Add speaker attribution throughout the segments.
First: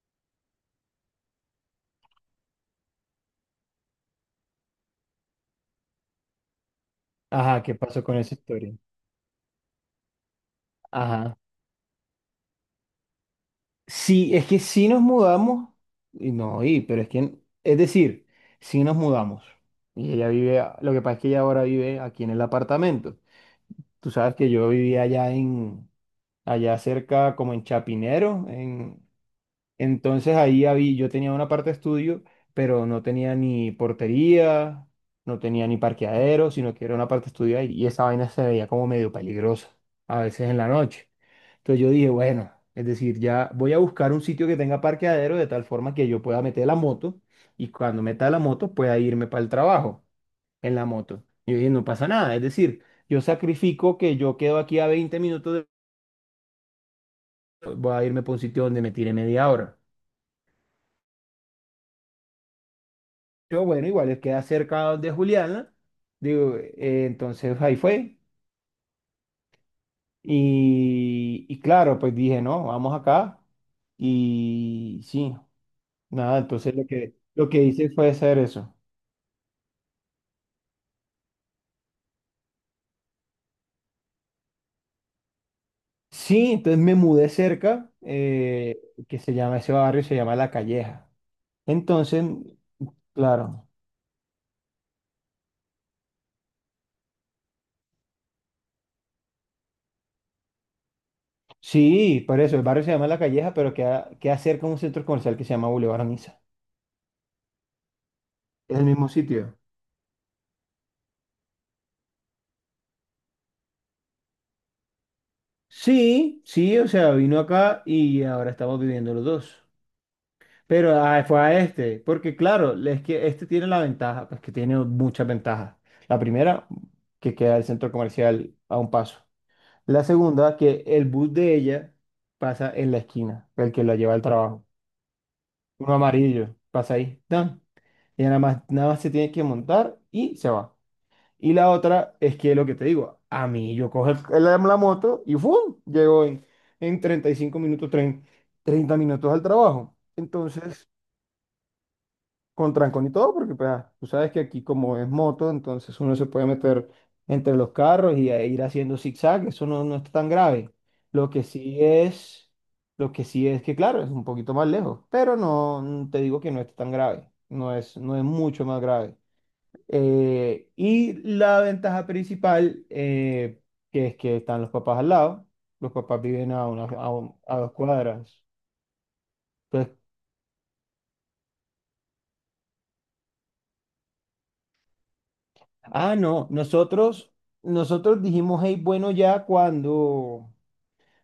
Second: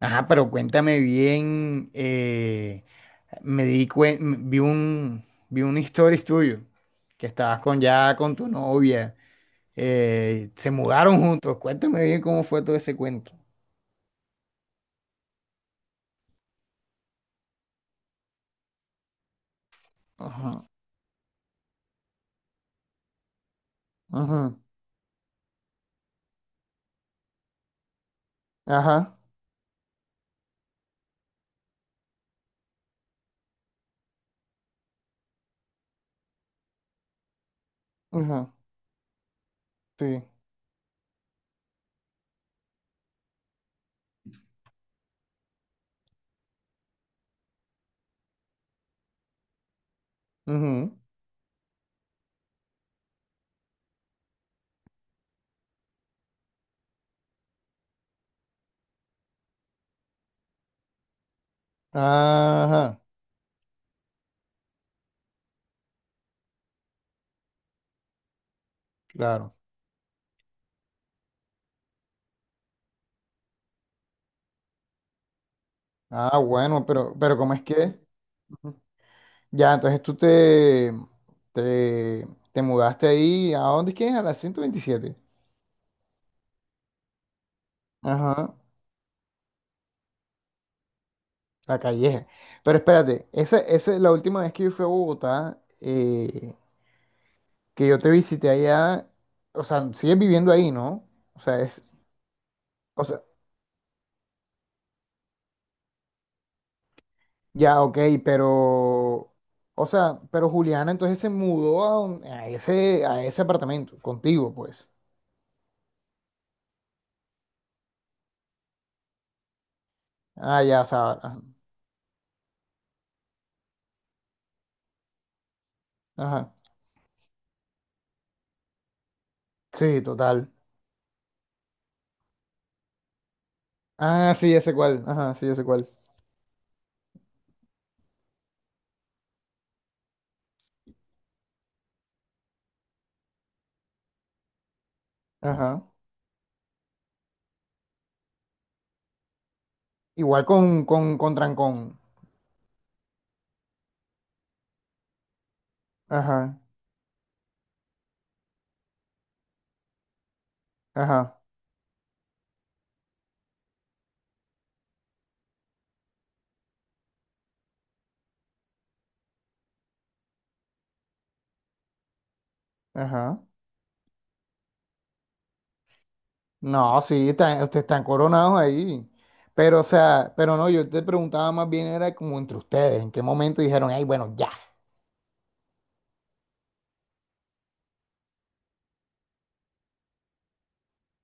Speaker 1: Ajá, pero cuéntame bien, me di cuen- m- vi un stories tuyo, que estabas
Speaker 2: Ajá, ¿qué
Speaker 1: con
Speaker 2: pasó
Speaker 1: ya
Speaker 2: con
Speaker 1: con
Speaker 2: esa
Speaker 1: tu
Speaker 2: historia?
Speaker 1: novia, se mudaron
Speaker 2: Ajá.
Speaker 1: juntos, cuéntame bien cómo fue todo ese cuento.
Speaker 2: Sí, es que sí nos mudamos, y no, pero es que, es decir, sí nos mudamos. Y ella
Speaker 1: Ajá,
Speaker 2: vive, lo que pasa es que ella ahora vive aquí en el apartamento. Tú sabes que
Speaker 1: ajá,
Speaker 2: yo vivía allá cerca, como en Chapinero,
Speaker 1: ajá,
Speaker 2: entonces ahí había, yo tenía una parte de estudio, pero no tenía ni portería, no tenía ni parqueadero, sino que era una parte de estudio ahí, y esa vaina se
Speaker 1: ajá,
Speaker 2: veía como medio peligrosa, a
Speaker 1: sí,
Speaker 2: veces en la noche. Entonces yo dije, bueno, es decir, ya voy a buscar un sitio que tenga parqueadero de tal forma que yo pueda meter la moto y cuando meta la moto pueda irme para el trabajo en la
Speaker 1: ajá,
Speaker 2: moto. Y yo dije, no pasa nada, es decir, yo sacrifico que yo quedo aquí a 20 minutos, voy a irme para un sitio donde me tire media hora.
Speaker 1: ajá,
Speaker 2: Yo, bueno, igual es queda cerca de Juliana, digo, entonces ahí fue.
Speaker 1: claro.
Speaker 2: Y claro, pues dije, no, vamos acá. Y sí,
Speaker 1: Ah,
Speaker 2: nada, entonces
Speaker 1: bueno, pero
Speaker 2: lo
Speaker 1: ¿cómo es
Speaker 2: que hice
Speaker 1: que?
Speaker 2: fue hacer eso.
Speaker 1: Ujú. Ya, entonces tú te, te, te, mudaste ahí, ¿a dónde es que es? A la 127.
Speaker 2: Sí, entonces me mudé cerca,
Speaker 1: Ajá,
Speaker 2: que se llama, ese barrio se llama La Calleja.
Speaker 1: La
Speaker 2: Entonces,
Speaker 1: Calleja. Pero espérate, esa,
Speaker 2: claro,
Speaker 1: esa es la última vez que yo fui a Bogotá, que yo te visité allá. O sea, sigues viviendo ahí, ¿no? O sea, es.
Speaker 2: sí, por eso, el barrio se
Speaker 1: O
Speaker 2: llama La
Speaker 1: sea,
Speaker 2: Calleja, pero queda, cerca de un centro comercial que se llama Boulevard Niza.
Speaker 1: ya, ok,
Speaker 2: ¿Es el mismo
Speaker 1: pero.
Speaker 2: sitio?
Speaker 1: O sea, pero Juliana entonces se mudó a ese apartamento, contigo, pues.
Speaker 2: Sí, sí, o sea, vino acá y ahora estamos viviendo los dos.
Speaker 1: Ah, ya, o
Speaker 2: Pero
Speaker 1: sea.
Speaker 2: ah,
Speaker 1: Ajá.
Speaker 2: fue a este, porque claro, es que este tiene la ventaja, pues que tiene muchas ventajas. La
Speaker 1: Ajá.
Speaker 2: primera, que queda el centro comercial a un paso.
Speaker 1: Sí,
Speaker 2: La
Speaker 1: total.
Speaker 2: segunda, que el bus de ella pasa en la esquina, el que la lleva al
Speaker 1: Ah, sí,
Speaker 2: trabajo.
Speaker 1: ese cual. Ajá, sí, ese cual.
Speaker 2: Uno amarillo, pasa ahí. ¡Tan! Ella nada más, nada más se tiene que montar y se va. Y la otra es que lo que te digo, a mí yo cojo la moto y ¡fum!
Speaker 1: Ajá.
Speaker 2: Llego en 35 minutos, 30 minutos al trabajo.
Speaker 1: Igual
Speaker 2: Entonces,
Speaker 1: con trancón.
Speaker 2: con trancón y todo, porque pues, ah, tú sabes que aquí como es moto, entonces uno se puede
Speaker 1: Ajá,
Speaker 2: meter entre los carros y a ir haciendo zigzag, eso no, no está tan grave. Lo
Speaker 1: ajá,
Speaker 2: que sí es, lo que sí es que claro, es un poquito más lejos, pero no te digo que no está tan grave, no es, mucho más grave. Y la ventaja principal,
Speaker 1: ajá.
Speaker 2: que es que están los papás al lado, los papás viven a, una,
Speaker 1: No,
Speaker 2: a,
Speaker 1: sí,
Speaker 2: un- a
Speaker 1: están,
Speaker 2: dos
Speaker 1: ustedes están
Speaker 2: cuadras.
Speaker 1: coronados ahí. Pero, o
Speaker 2: Entonces,
Speaker 1: sea, pero no, yo te preguntaba más bien, era como entre ustedes, en qué momento dijeron, ay, bueno, ya.
Speaker 2: ah, no, nosotros dijimos, hey, bueno, ya cuando...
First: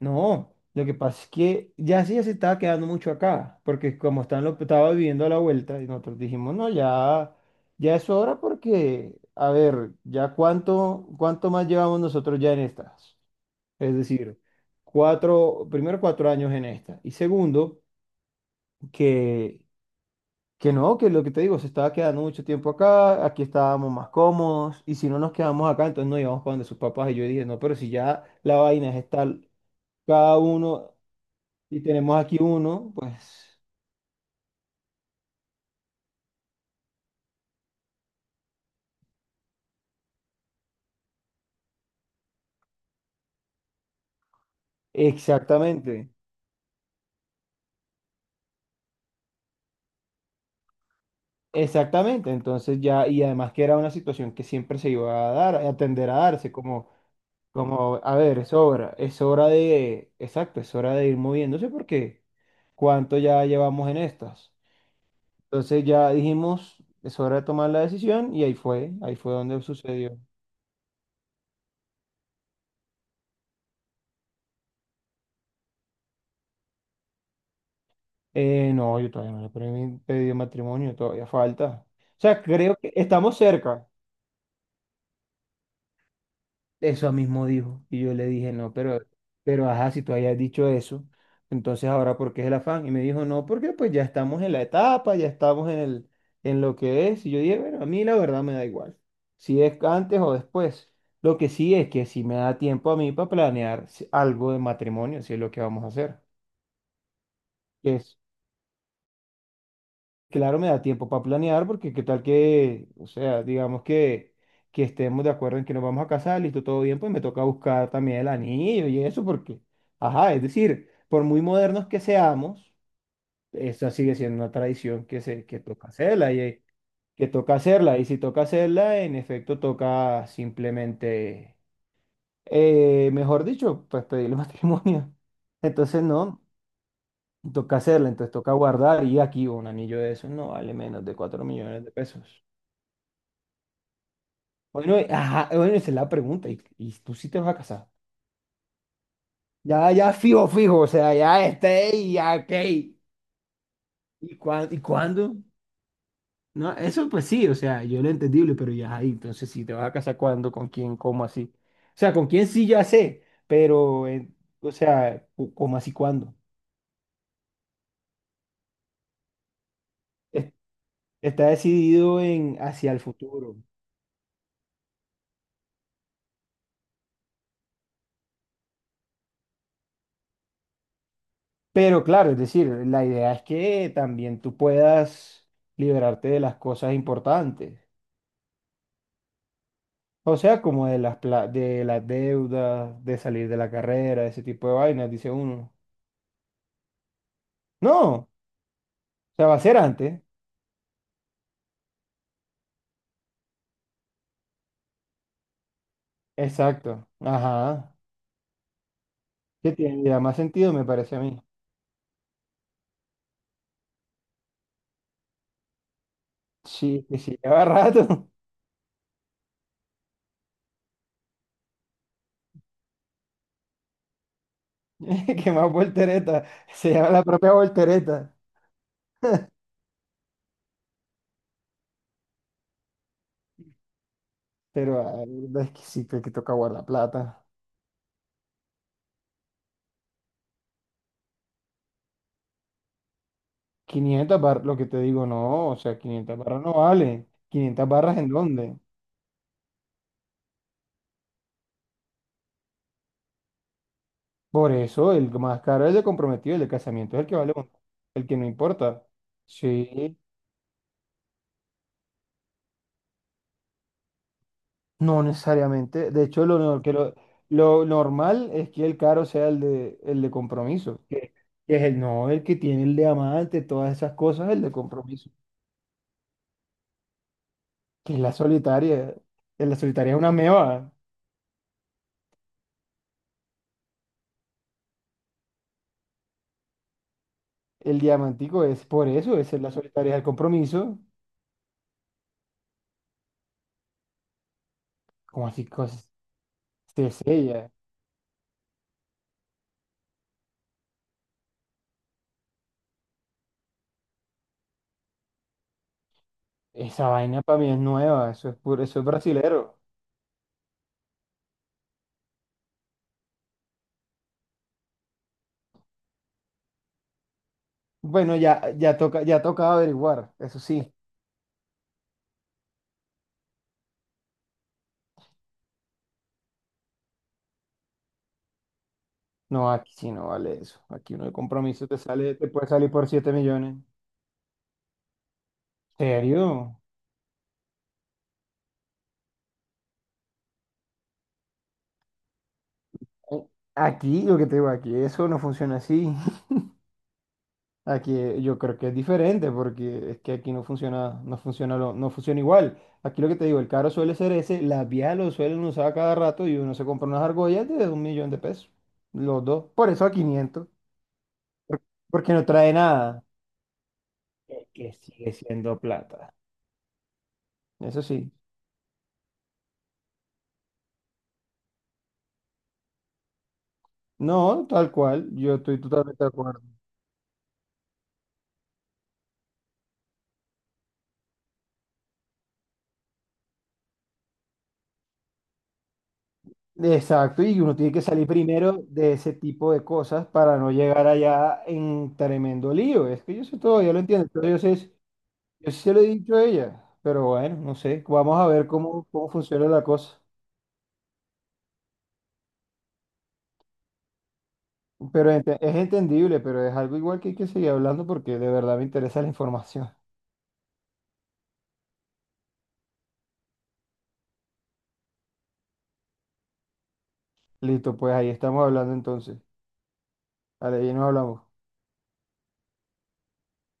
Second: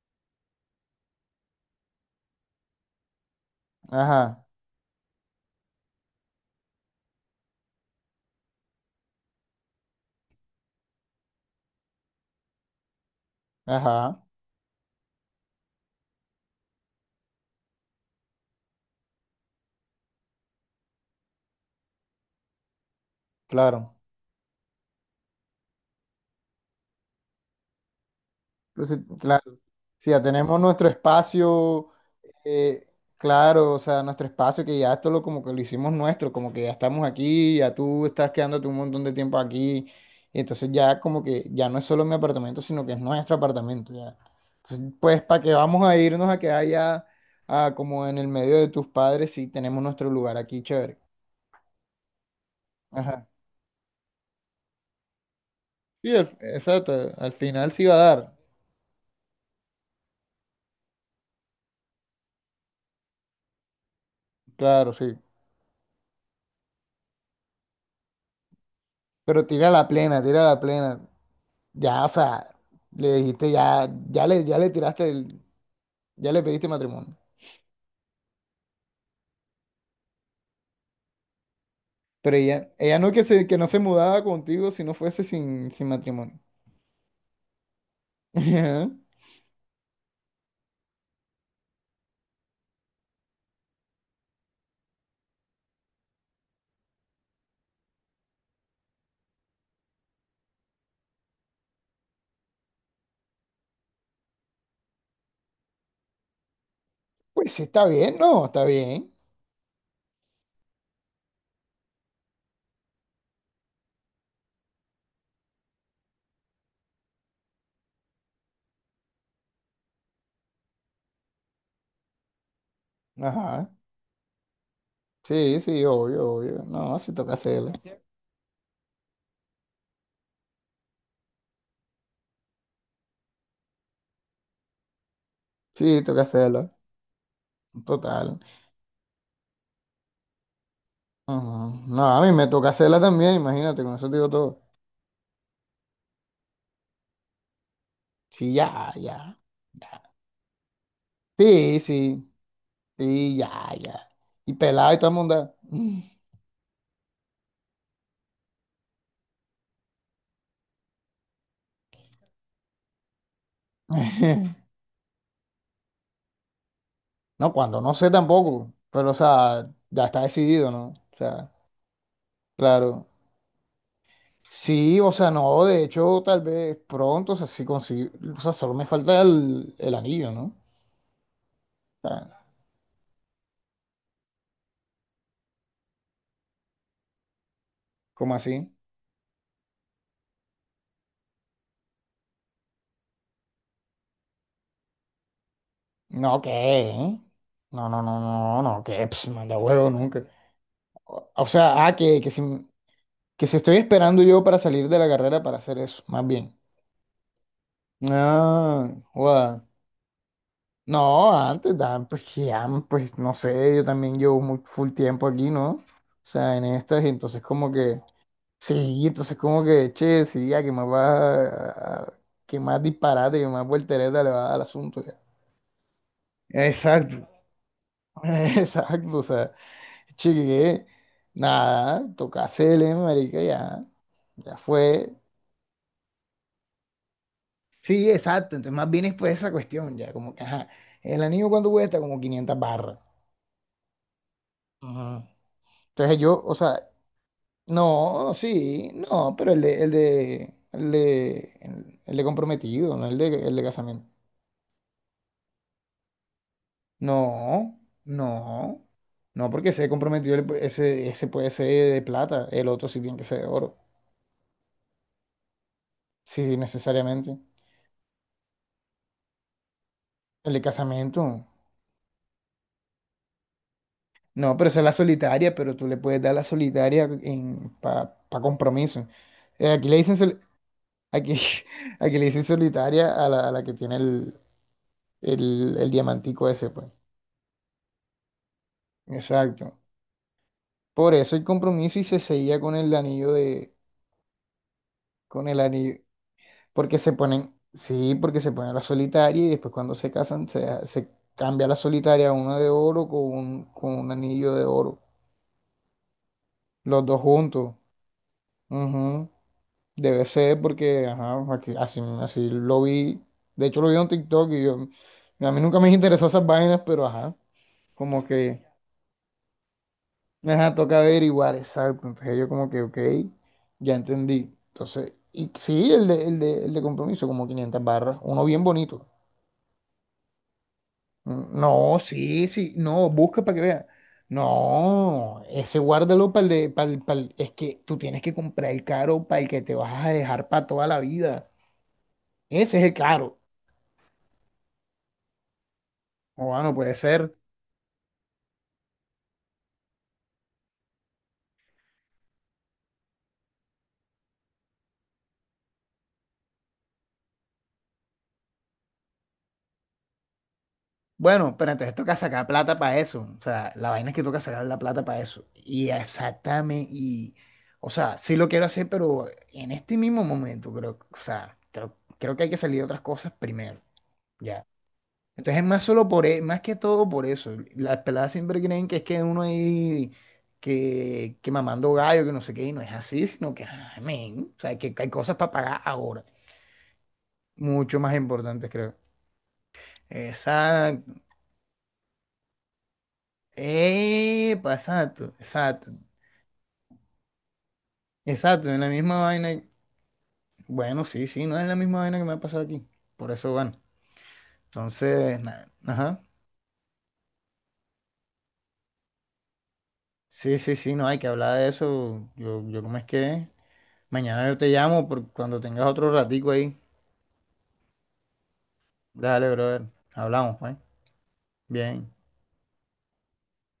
Speaker 2: No, lo que pasa es que ya sí ya se estaba quedando mucho acá, porque como
Speaker 1: Ajá,
Speaker 2: estaba viviendo a la vuelta, y nosotros dijimos, no, ya, ya es hora porque, a ver, ya cuánto, cuánto más llevamos nosotros ya en estas. Es
Speaker 1: ajá,
Speaker 2: decir, primero 4 años en esta, y segundo, que... Que no, que lo que te digo, se estaba quedando mucho tiempo acá, aquí estábamos
Speaker 1: claro.
Speaker 2: más cómodos, y si no nos quedamos acá, entonces nos íbamos para donde sus papás. Y yo dije, no, pero si ya la vaina es
Speaker 1: Entonces,
Speaker 2: estar
Speaker 1: claro, si ya
Speaker 2: cada
Speaker 1: tenemos nuestro
Speaker 2: uno y
Speaker 1: espacio,
Speaker 2: tenemos aquí
Speaker 1: eh,
Speaker 2: uno, pues
Speaker 1: claro, o sea, nuestro espacio que ya esto lo como que lo hicimos nuestro, como que ya estamos aquí, ya tú estás quedándote un montón de tiempo aquí, y entonces ya como que ya no es solo mi apartamento, sino que es nuestro apartamento ya. Entonces, pues, ¿para qué vamos a
Speaker 2: exactamente,
Speaker 1: irnos a quedar ya como en el medio de tus padres si tenemos nuestro lugar aquí, chévere?
Speaker 2: exactamente. Entonces ya, y
Speaker 1: Ajá.
Speaker 2: además que era una situación que siempre se iba a dar, a tender
Speaker 1: Sí,
Speaker 2: a darse, como,
Speaker 1: exacto, al final sí va
Speaker 2: como, a
Speaker 1: a dar,
Speaker 2: ver, es hora de, exacto, es hora de ir moviéndose porque cuánto ya llevamos en estas.
Speaker 1: claro, sí.
Speaker 2: Entonces ya dijimos, es hora de tomar la decisión y ahí fue
Speaker 1: Pero
Speaker 2: donde
Speaker 1: tira la
Speaker 2: sucedió.
Speaker 1: plena, tira la plena. Ya, o sea, le dijiste, ya le pediste matrimonio.
Speaker 2: No, yo todavía no le he pedido matrimonio, todavía falta. O
Speaker 1: Pero
Speaker 2: sea,
Speaker 1: ella,
Speaker 2: creo que
Speaker 1: ella no que
Speaker 2: estamos
Speaker 1: se, que no se
Speaker 2: cerca.
Speaker 1: mudaba contigo si no fuese sin matrimonio.
Speaker 2: Eso mismo dijo. Y yo le dije, no,
Speaker 1: Ajá.
Speaker 2: pero ajá, si tú hayas dicho eso, entonces ahora ¿por qué es el afán? Y me dijo, no, porque pues ya estamos en la etapa, ya estamos en lo que es. Y yo dije, bueno, a mí la verdad me da igual, si es antes o después. Lo que sí es que si me da tiempo a mí para planear algo de matrimonio, si es lo que vamos a hacer.
Speaker 1: Pues sí, está
Speaker 2: Que
Speaker 1: bien,
Speaker 2: es
Speaker 1: no, está bien.
Speaker 2: Claro, me da tiempo para planear porque qué tal que, o sea, digamos que estemos de acuerdo en que nos vamos a casar, listo, todo bien, pues me toca buscar también el anillo y eso porque, ajá, es decir, por muy modernos que seamos,
Speaker 1: Ajá.
Speaker 2: esa sigue siendo una tradición que
Speaker 1: Sí, sí,
Speaker 2: toca
Speaker 1: obvio,
Speaker 2: hacerla y eh,
Speaker 1: obvio. No, sí
Speaker 2: que
Speaker 1: toca
Speaker 2: toca
Speaker 1: hacerla.
Speaker 2: hacerla y si toca hacerla, en efecto toca simplemente, mejor dicho, pues pedirle matrimonio. Entonces,
Speaker 1: Sí, toca
Speaker 2: no.
Speaker 1: hacerla.
Speaker 2: Toca hacerla, entonces
Speaker 1: Total.
Speaker 2: toca guardar y aquí un anillo de eso no vale menos de
Speaker 1: Ajá.
Speaker 2: 4 millones de
Speaker 1: No, a mí
Speaker 2: pesos.
Speaker 1: me toca hacerla también, imagínate, con eso te digo todo.
Speaker 2: Bueno, ajá, bueno, esa es la pregunta. Y tú sí te vas a casar.
Speaker 1: Sí, ya, ya,
Speaker 2: Ya,
Speaker 1: ya.
Speaker 2: ya fijo, fijo, o sea, ya
Speaker 1: Sí,
Speaker 2: esté y
Speaker 1: sí,
Speaker 2: ya, ok.
Speaker 1: sí, ya, ya.
Speaker 2: ¿Y,
Speaker 1: Y
Speaker 2: cuán- y
Speaker 1: pelado y toda
Speaker 2: cuándo?
Speaker 1: monda.
Speaker 2: No, eso pues sí, o sea, yo lo entendible, pero ya ahí, entonces si te vas a casar cuándo, con quién, cómo así. O sea, con quién sí ya sé, pero, o sea, cómo así, cuándo.
Speaker 1: No, cuando no sé tampoco, pero o sea, ya está
Speaker 2: Es-
Speaker 1: decidido, ¿no? O
Speaker 2: Está
Speaker 1: sea,
Speaker 2: decidido en hacia el
Speaker 1: claro.
Speaker 2: futuro.
Speaker 1: Sí, o sea, no, de hecho, tal vez pronto, o sea, sí consigo, o sea, solo me falta el anillo, ¿no?
Speaker 2: Pero
Speaker 1: O
Speaker 2: claro, es
Speaker 1: sea,
Speaker 2: decir, la idea es que también tú puedas liberarte de las cosas importantes.
Speaker 1: ¿cómo así?
Speaker 2: O sea, como de de las deudas, de salir de la carrera, ese tipo de vainas, dice uno.
Speaker 1: No, ¿qué? ¿Eh? No,
Speaker 2: No,
Speaker 1: no, no,
Speaker 2: o
Speaker 1: no, no, ¿qué? Pss,
Speaker 2: sea, va
Speaker 1: manda
Speaker 2: a ser
Speaker 1: huevo
Speaker 2: antes.
Speaker 1: nunca. O sea, ah, que si estoy esperando yo para salir de la carrera para hacer eso, más bien.
Speaker 2: Exacto. Ajá.
Speaker 1: Ah, guau.
Speaker 2: Que tiene ya más sentido, me parece a
Speaker 1: No,
Speaker 2: mí.
Speaker 1: antes, dan, pues, ya, pues no sé, yo también llevo muy full tiempo aquí, ¿no? O sea, en estas,
Speaker 2: Sí,
Speaker 1: y
Speaker 2: que sí,
Speaker 1: entonces
Speaker 2: lleva
Speaker 1: como que,
Speaker 2: rato.
Speaker 1: sí, entonces como que, che, sí, ya que más va, que más disparate, que más voltereta le va a dar al asunto, ya.
Speaker 2: Que más voltereta. Se llama la
Speaker 1: Exacto,
Speaker 2: propia voltereta.
Speaker 1: exacto, o sea, che, que, nada, toca hacerle, marica, ya, ya
Speaker 2: Pero
Speaker 1: fue.
Speaker 2: ay, es que sí, que toca guardar plata.
Speaker 1: Sí, exacto, entonces más bien es pues esa cuestión, ya, como que, ajá, el anillo cuánto cuesta, como 500 barras.
Speaker 2: 500 barras, lo que te digo,
Speaker 1: Ujú.
Speaker 2: no, o sea,
Speaker 1: Entonces
Speaker 2: 500
Speaker 1: yo, o
Speaker 2: barras no
Speaker 1: sea,
Speaker 2: vale. ¿500 barras en
Speaker 1: no,
Speaker 2: dónde?
Speaker 1: sí, no, pero el de comprometido, no el de casamiento.
Speaker 2: Por eso el más caro es el comprometido, el de casamiento es el que vale,
Speaker 1: No,
Speaker 2: el que no
Speaker 1: no,
Speaker 2: importa.
Speaker 1: no, porque ese
Speaker 2: Sí,
Speaker 1: comprometido, ese puede ser de plata, el otro sí tiene que ser de oro.
Speaker 2: no necesariamente. De
Speaker 1: Sí,
Speaker 2: hecho,
Speaker 1: sí,
Speaker 2: lo, no- que
Speaker 1: necesariamente.
Speaker 2: lo normal es que el caro sea el de
Speaker 1: El de
Speaker 2: compromiso, que,
Speaker 1: casamiento,
Speaker 2: que es el no, el que tiene el diamante todas esas cosas,
Speaker 1: no,
Speaker 2: el
Speaker 1: pero
Speaker 2: de
Speaker 1: esa es la
Speaker 2: compromiso,
Speaker 1: solitaria, pero tú le puedes dar la solitaria en,
Speaker 2: que
Speaker 1: pa,
Speaker 2: es la
Speaker 1: pa compromiso.
Speaker 2: solitaria. En la
Speaker 1: Aquí le
Speaker 2: solitaria
Speaker 1: dicen,
Speaker 2: es una meba.
Speaker 1: aquí, aquí le dicen solitaria a la que tiene el, el diamantico ese, pues.
Speaker 2: El diamantico es por eso, esa es la
Speaker 1: Exacto.
Speaker 2: solitaria, es el compromiso.
Speaker 1: Por eso el compromiso y se seguía con el anillo de, con
Speaker 2: ¿Cómo
Speaker 1: el
Speaker 2: así?
Speaker 1: anillo, porque
Speaker 2: Sí,
Speaker 1: se
Speaker 2: sí,
Speaker 1: ponen,
Speaker 2: ya.
Speaker 1: sí, porque se ponen la solitaria y después cuando se casan se, se cambia la solitaria a una de oro con un anillo de oro, los
Speaker 2: Esa
Speaker 1: dos
Speaker 2: vaina para mí
Speaker 1: juntos.
Speaker 2: es nueva, eso es puro, eso es
Speaker 1: Ujú.
Speaker 2: brasilero.
Speaker 1: Debe ser porque, ajá, aquí- así, así lo vi, de hecho lo vi en un TikTok y yo, a mí nunca me interesó esas vainas, pero ajá, como
Speaker 2: Bueno,
Speaker 1: que...
Speaker 2: ya, ya toca averiguar, eso
Speaker 1: Ajá,
Speaker 2: sí.
Speaker 1: toca averiguar, exacto. Entonces yo como que, ok, ya entendí. Entonces, y sí, el de compromiso, como 500 barras, uno bien bonito.
Speaker 2: No, aquí sí no vale eso. Aquí uno de
Speaker 1: Mm,
Speaker 2: compromiso
Speaker 1: no, sí,
Speaker 2: te puede
Speaker 1: sí,
Speaker 2: salir por
Speaker 1: no,
Speaker 2: 7
Speaker 1: busca para que
Speaker 2: millones.
Speaker 1: vea. No, ese guárdalo para el de,
Speaker 2: ¿Serio?
Speaker 1: pa'l- pa'l- es que tú tienes que comprar el caro para el que te vas a dejar para toda la vida. Ese es el caro.
Speaker 2: Eh, Aquí, lo que te digo, aquí eso no funciona así.
Speaker 1: O no puede ser.
Speaker 2: Aquí yo creo que es diferente porque es que aquí no funciona igual. Aquí lo que te digo, el carro suele ser ese, la vía lo suelen usar cada rato y uno se compra unas argollas de 1 millón de pesos. Los dos. Por eso a 500.
Speaker 1: Bueno, pero entonces toca
Speaker 2: Porque no
Speaker 1: sacar
Speaker 2: trae
Speaker 1: plata para
Speaker 2: nada,
Speaker 1: eso. O sea, la vaina es que toca sacar
Speaker 2: es
Speaker 1: la
Speaker 2: que
Speaker 1: plata para
Speaker 2: sigue
Speaker 1: eso.
Speaker 2: siendo
Speaker 1: Y
Speaker 2: plata.
Speaker 1: exactamente, y, o
Speaker 2: Eso
Speaker 1: sea,
Speaker 2: sí.
Speaker 1: sí lo quiero hacer, pero en este mismo momento, creo, o sea, creo que hay que salir de otras cosas primero, ya.
Speaker 2: No, tal cual, yo
Speaker 1: Entonces es
Speaker 2: estoy
Speaker 1: más solo
Speaker 2: totalmente
Speaker 1: por,
Speaker 2: de
Speaker 1: más
Speaker 2: acuerdo.
Speaker 1: que todo por eso. Las peladas siempre creen que es que uno ahí, que mamando gallo, que no sé qué, y no es así, sino que, ah, men, o sea, que hay cosas para pagar ahora.
Speaker 2: Exacto, y uno tiene
Speaker 1: Mucho
Speaker 2: que
Speaker 1: más
Speaker 2: salir
Speaker 1: importantes,
Speaker 2: primero
Speaker 1: creo.
Speaker 2: de ese tipo de cosas para no llegar
Speaker 1: Exacto.
Speaker 2: allá en tremendo lío. Es que yo sé todo, yo lo entiendo, pero
Speaker 1: Epa, exacto,
Speaker 2: yo sí
Speaker 1: exacto,
Speaker 2: se lo he dicho a ella, pero bueno, no sé, vamos a ver
Speaker 1: exacto, en la
Speaker 2: cómo,
Speaker 1: misma
Speaker 2: cómo
Speaker 1: vaina.
Speaker 2: funciona la cosa.
Speaker 1: Bueno, sí, sí, no es la misma vaina que me ha pasado aquí. Por eso, bueno,
Speaker 2: Pero
Speaker 1: entonces, nada,
Speaker 2: es
Speaker 1: ajá.
Speaker 2: entendible, pero es algo igual que hay que seguir hablando porque de verdad me interesa la información.
Speaker 1: Sí, sí, sí, no hay que hablar de eso. Yo, ¿cómo es que? Es? Mañana yo te llamo por cuando tengas otro ratico ahí.
Speaker 2: Listo, pues ahí estamos hablando entonces.
Speaker 1: Dale, brother. Hablamos, pues.
Speaker 2: Vale, ahí nos hablamos.
Speaker 1: Bien.